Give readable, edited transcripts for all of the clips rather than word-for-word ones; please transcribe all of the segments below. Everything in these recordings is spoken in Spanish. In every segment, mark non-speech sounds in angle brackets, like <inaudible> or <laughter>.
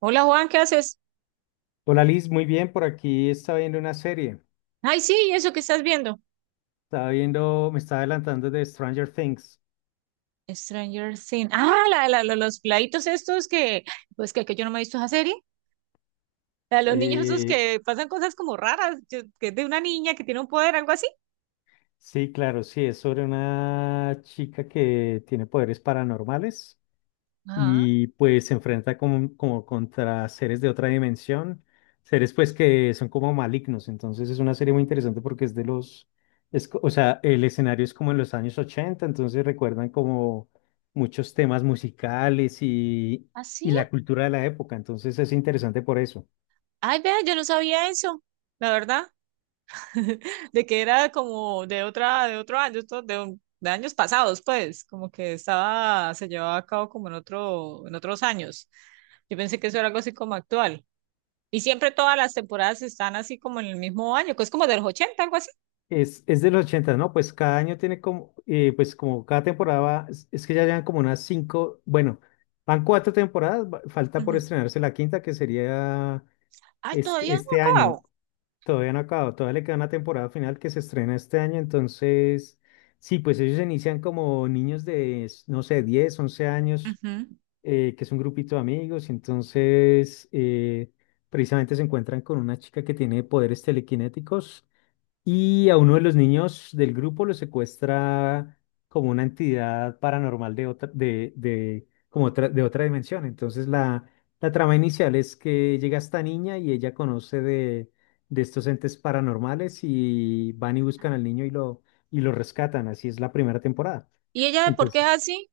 Hola Juan, ¿qué haces? Hola Liz, muy bien, por aquí estaba viendo una serie, Ay, sí, ¿eso que estás viendo? estaba viendo, me estaba adelantando de Stranger Things. Stranger Things. Ah, los plaitos estos que yo no me he visto esa serie. La de los niños esos Eh, que pasan cosas como raras, que es de una niña que tiene un poder, algo así. sí, claro, sí, es sobre una chica que tiene poderes paranormales Ah, y pues se enfrenta como contra seres de otra dimensión, seres pues que son como malignos. Entonces es una serie muy interesante porque es de los, es, o sea, el escenario es como en los años ochenta, entonces recuerdan como muchos temas musicales ¿así? y la cultura de la época, entonces es interesante por eso. Ay, vea, yo no sabía eso, la verdad, <laughs> de que era como de otra, de otro año, esto de, de años pasados, pues, como que estaba, se llevaba a cabo como en otro, en otros años. Yo pensé que eso era algo así como actual. Y siempre todas las temporadas están así como en el mismo año, que es como de los ochenta algo así. Es de los 80, ¿no? Pues cada año tiene como, pues como cada temporada, es que ya llevan como unas cinco, bueno, van cuatro temporadas, falta por Ujú. estrenarse la quinta, que sería Ay, este, todavía no ha este año acabado. todavía no ha acabado. Todavía le queda una temporada final que se estrena este año. Entonces sí, pues ellos inician como niños de, no sé, 10, 11 años, Ujú. Que es un grupito de amigos, y entonces precisamente se encuentran con una chica que tiene poderes telequinéticos, y a uno de los niños del grupo lo secuestra como una entidad paranormal de otra, de, como otra, de otra dimensión. Entonces la trama inicial es que llega esta niña y ella conoce de estos entes paranormales, y van y buscan al niño y y lo rescatan. Así es la primera temporada. ¿Y ella de por qué es así?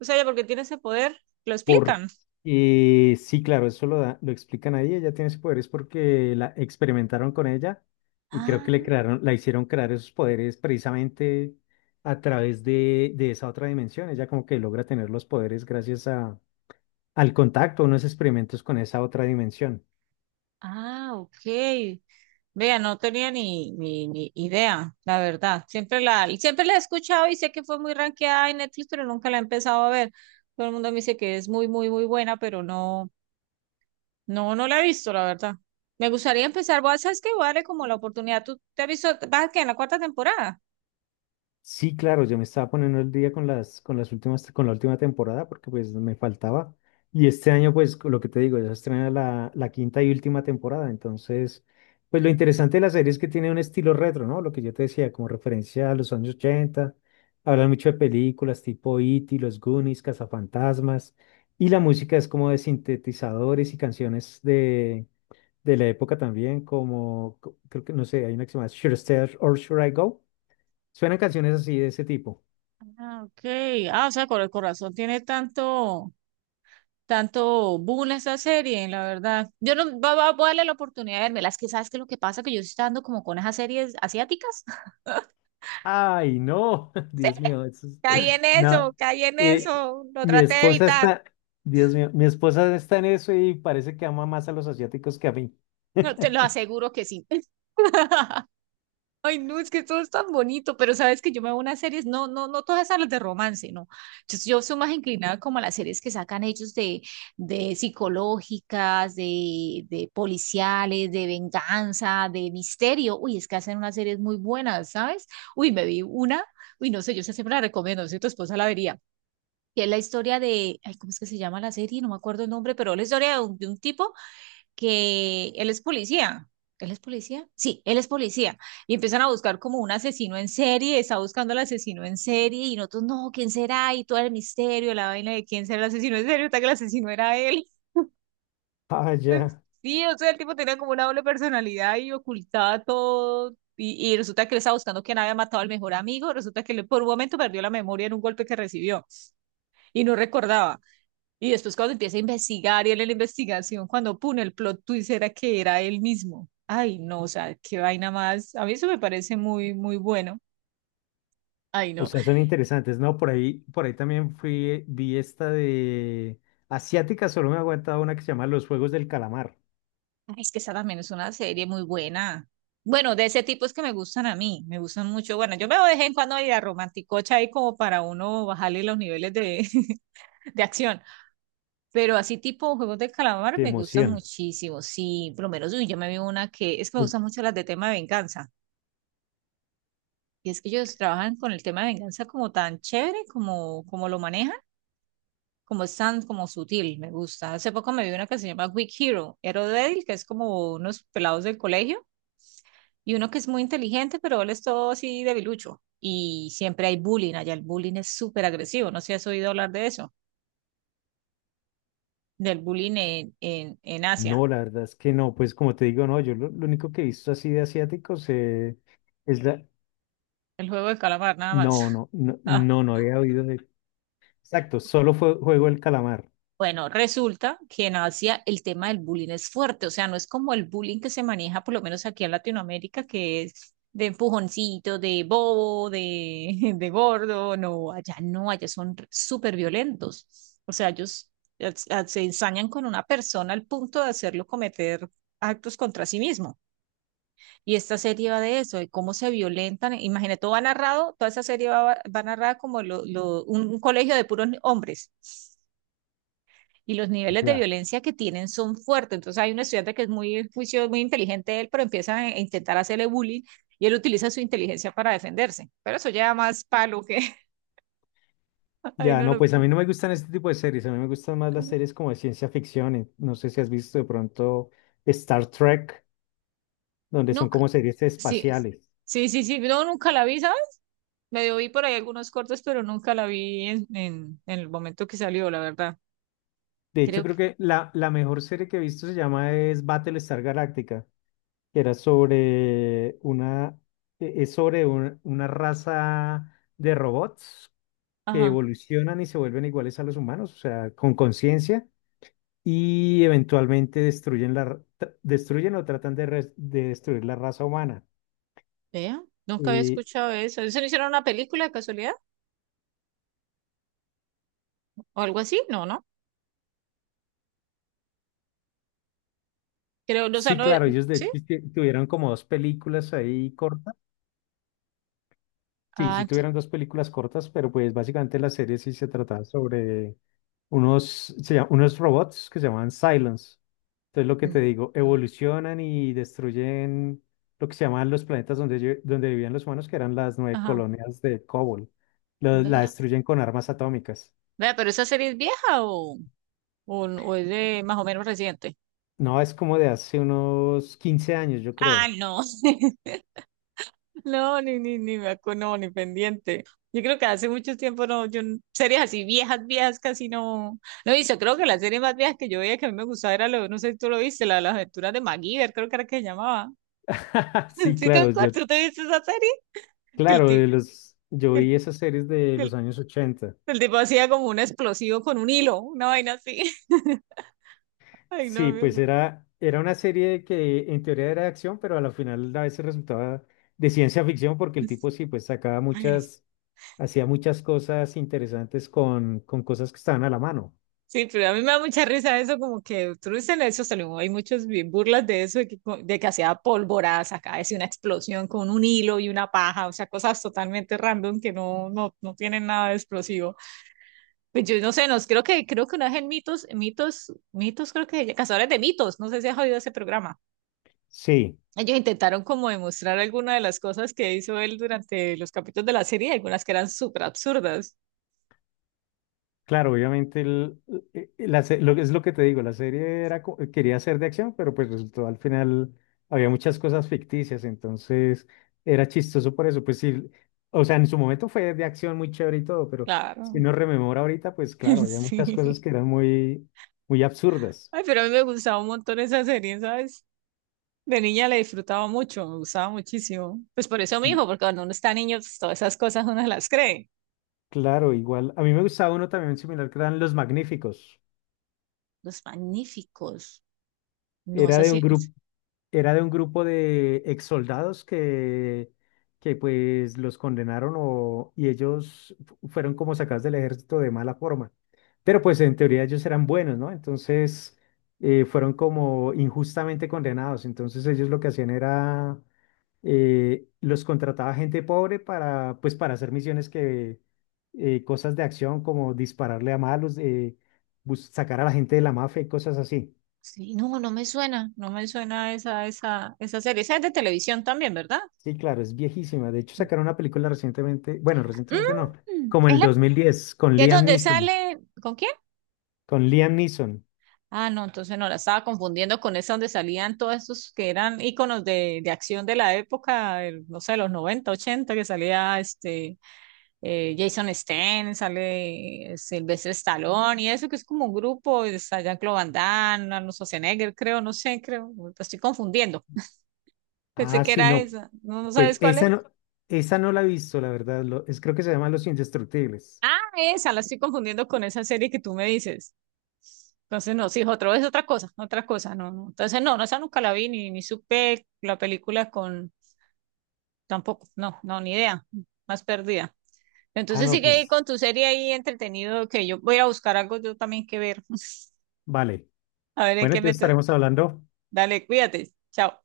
O sea, ella porque tiene ese poder, lo Por, explican. Sí, claro, eso lo lo explican ahí. Ella tiene ese poder es porque la experimentaron con ella, y creo Ah, que le crearon, la hicieron crear esos poderes precisamente a través de esa otra dimensión. Ella como que logra tener los poderes gracias a, al contacto, unos experimentos con esa otra dimensión. ah, ok. Vea, no tenía ni idea, la verdad. Siempre la he escuchado y sé que fue muy rankeada en Netflix, pero nunca la he empezado a ver. Todo el mundo me dice que es muy, muy, muy buena, pero no, no la he visto, la verdad. Me gustaría empezar, ¿sabes qué? Voy a darle como la oportunidad. ¿Tú te has visto, vas que en la cuarta temporada? Sí, claro, yo me estaba poniendo el día con las últimas, con la última temporada porque pues me faltaba. Y este año, pues lo que te digo, ya se estrena la, la quinta y última temporada. Entonces, pues lo interesante de la serie es que tiene un estilo retro, ¿no? Lo que yo te decía, como referencia a los años 80. Hablan mucho de películas tipo E.T., Los Goonies, Cazafantasmas. Y la música es como de sintetizadores y canciones de la época también, como creo que, no sé, hay una que se llama Should I Stay or Should I Go? Suenan canciones así de ese tipo. Ah, ok. Ah, o sea, con el corazón tiene tanto, tanto boom esta serie, la verdad. Yo no, voy a darle la oportunidad de verme. Las que sabes que lo que pasa que yo estoy dando como con esas series asiáticas. <laughs> Ay, no, <laughs> Sí, Dios mío, eso es- caí en <laughs> eso, no. caí en Eh, eso. Lo Mi traté de esposa evitar. está, Dios mío, mi esposa está en eso y parece que ama más a los asiáticos que a mí. No, te <laughs> lo aseguro que sí. <laughs> Ay, no, es que todo es tan bonito, pero sabes que yo me veo unas series, no, no, no todas esas las de romance, no. Yo soy más inclinada como a las series que sacan ellos de psicológicas, de policiales, de venganza, de misterio. Uy, es que hacen unas series muy buenas, ¿sabes? Uy, me vi una, uy, no sé, yo esa siempre la recomiendo, si tu esposa la vería. Que es la historia de, ay, ¿cómo es que se llama la serie? No me acuerdo el nombre, pero la historia de un tipo que él es policía. ¿Él es policía? Sí, él es policía. Y empiezan a buscar como un asesino en serie, está buscando al asesino en serie y nosotros, no, ¿quién será? Y todo el misterio, la vaina de quién será el asesino en serie, hasta que el asesino era él. Ah, <laughs> ya. Sí, o sea, el tipo tenía como una doble personalidad y ocultaba todo. Y resulta que él estaba buscando quién había matado al mejor amigo. Resulta que él por un momento perdió la memoria en un golpe que recibió y no recordaba. Y después cuando empieza a investigar y él en la investigación, cuando pone el plot twist era que era él mismo. Ay, no, o sea, qué vaina más. A mí eso me parece muy, muy bueno. Ay, O no. sea, son interesantes, ¿no? Por ahí también fui, vi esta de asiática. Solo me ha aguantado una que se llama Los Juegos del Calamar, Ay, es que esa también es una serie muy buena. Bueno, de ese tipo es que me gustan a mí, me gustan mucho. Bueno, yo me voy de vez en cuando a ir a romanticocha ahí como para uno bajarle los niveles de, <laughs> de acción. Pero así tipo juegos de calamar de me gustan emoción. muchísimo. Sí, por lo menos uy, yo me vi una que es que me Uy, gustan mucho las de tema de venganza. Y es que ellos trabajan con el tema de venganza como tan chévere, como, como lo manejan, como es tan como sutil, me gusta. Hace poco me vi una que se llama Weak Hero, Hero Débil, que es como unos pelados del colegio, y uno que es muy inteligente, pero él es todo así debilucho. Y siempre hay bullying allá, el bullying es súper agresivo, no sé si has oído hablar de eso, del bullying en Asia, no, la verdad es que no, pues como te digo, no, yo lo único que he visto así de asiáticos, es la, el juego de calamar, nada más. No, no, no, <laughs> no, no había oído de... Exacto, solo fue Juego del Calamar. Bueno, resulta que en Asia el tema del bullying es fuerte, o sea, no es como el bullying que se maneja, por lo menos aquí en Latinoamérica, que es de empujoncito, de bobo, de, <laughs> de gordo, no, allá no, allá son súper violentos, o sea, ellos se ensañan con una persona al punto de hacerlo cometer actos contra sí mismo. Y esta serie va de eso, de cómo se violentan, imagínate, todo va narrado, toda esa serie va, va narrada como un colegio de puros hombres y los niveles de Ya. violencia que tienen son fuertes. Entonces hay un estudiante que es muy juicioso, muy inteligente él, pero empieza a intentar hacerle bullying y él utiliza su inteligencia para defenderse. Pero eso ya más palo que... <laughs> Ay, Ya, no, no, no, pues a mí no me gustan este tipo de series, a mí me gustan más las series como de ciencia ficción. No sé si has visto de pronto Star Trek, donde son nunca, como series sí, espaciales. sí, sí, sí, no, nunca la vi, ¿sabes? Medio vi por ahí algunos cortos, pero nunca la vi en el momento que salió, la verdad. De hecho, Creo que, creo que la mejor serie que he visto se llama es Battlestar Galactica, que era sobre una, es sobre una raza de robots que ajá, evolucionan y se vuelven iguales a los humanos, o sea, con conciencia, y eventualmente destruyen la, destruyen o tratan de, de destruir la raza humana. vea, nunca había Eh, escuchado eso. ¿Eso no hicieron una película de casualidad? ¿O algo así? No, no. Creo, o sea, sí, no, claro, ellos de sí. hecho tuvieron como dos películas ahí cortas. Sí, sí Ah, t- tuvieron dos películas cortas, pero pues básicamente la serie sí se trataba sobre unos, unos robots que se llamaban Cylons. Entonces lo que te digo, evolucionan y destruyen lo que se llamaban los planetas donde, donde vivían los humanos, que eran las nueve ajá. colonias de Cobol. La Vea. destruyen con armas atómicas. Vea, pero esa serie es vieja o es de más o menos reciente. No, es como de hace unos 15 años, yo Ah, creo. no. <laughs> No, ni me acuerdo, no, ni pendiente. Yo creo que hace mucho tiempo no, yo n- series así viejas, viejas casi no. No he creo que la serie más vieja que yo veía que a mí me gustaba era lo, no sé si tú lo viste, la de las aventuras de MacGyver, creo que era que se llamaba. <laughs> <laughs> Sí, ¿Sí te claro, acuerdas? yo. ¿Tú te viste esa serie? Que el, Claro, ti- de los, yo que el, vi esas series de que los años 80. el tipo hacía como un explosivo con un hilo, una vaina así. <laughs> Ay, no, Sí, pues me era, era una serie que en teoría era de acción, pero a la final a veces resultaba de ciencia ficción porque el tipo sí, pues sacaba muchas, hacía muchas cosas interesantes con cosas que estaban a la mano. Sí, pero a mí me da mucha risa eso, como que tú dices en eso, salió, hay muchas burlas de eso, de que, de que hacía polvoradas acá, decía una explosión con un hilo y una paja, o sea, cosas totalmente random que no, no, no tienen nada de explosivo. Pues yo no sé, nos, creo que una vez en Mitos, creo que Cazadores de Mitos, no sé si has oído ese programa. Sí. Ellos intentaron como demostrar algunas de las cosas que hizo él durante los capítulos de la serie, algunas que eran súper absurdas. Claro, obviamente el- la lo que es lo que te digo, la serie era, quería ser de acción, pero pues resultó al final había muchas cosas ficticias, entonces era chistoso por eso. Pues sí, o sea, en su momento fue de acción muy chévere y todo, pero si Claro, uno rememora ahorita, pues claro, <laughs> había muchas sí. cosas que eran muy, muy absurdas. Ay, pero a mí me gustaba un montón esa serie, ¿sabes? De niña le disfrutaba mucho, me gustaba muchísimo. Pues por eso mi hijo, Y porque cuando uno está niño, pues, todas esas cosas uno las cree. claro, igual, a mí me gustaba uno también similar que eran Los Magníficos, Los magníficos. No es era de un así. grupo. Es- Era de un grupo de ex soldados que pues los condenaron o, y ellos fueron como sacados del ejército de mala forma. Pero pues en teoría ellos eran buenos, ¿no? Entonces fueron como injustamente condenados. Entonces ellos lo que hacían era, los contrataba gente pobre para, pues para hacer misiones que, cosas de acción como dispararle a malos, sacar a la gente de la mafia y cosas así. sí, no, no me suena. No me suena esa serie. Esa es de televisión también, ¿verdad? Sí, claro, es viejísima. De hecho, sacaron una película recientemente, bueno, recientemente no, Mm, como es el la 2010, con que es Liam donde Neeson. sale. ¿Con quién? Con Liam Neeson. Ah, no, entonces no la estaba confundiendo con esa donde salían todos estos que eran íconos de acción de la época, no sé, los 90, 80, que salía este. Jason Statham, sale Sylvester Stallone y eso que es como un grupo, y está Jean-Claude Van Damme, Arnold Schwarzenegger, creo, no sé, creo, me estoy confundiendo. Pensé Ah, que sí, era no. esa. ¿No, no Pues sabes cuál es? Esa no la he visto, la verdad. Es, creo que se llama Los Indestructibles. Ah, esa, la estoy confundiendo con esa serie que tú me dices. Entonces, no, sí, otro es otra cosa, no, no. Entonces, no, no, esa nunca la vi, ni, ni supe la película con, tampoco, no, no, ni idea, más perdida. Ah, Entonces no, sigue ahí pues con tu serie ahí entretenido, que yo voy a buscar algo yo también que ver. <laughs> vale. A ver en Bueno, qué me, entonces estaremos hablando. Dale, cuídate. Chao.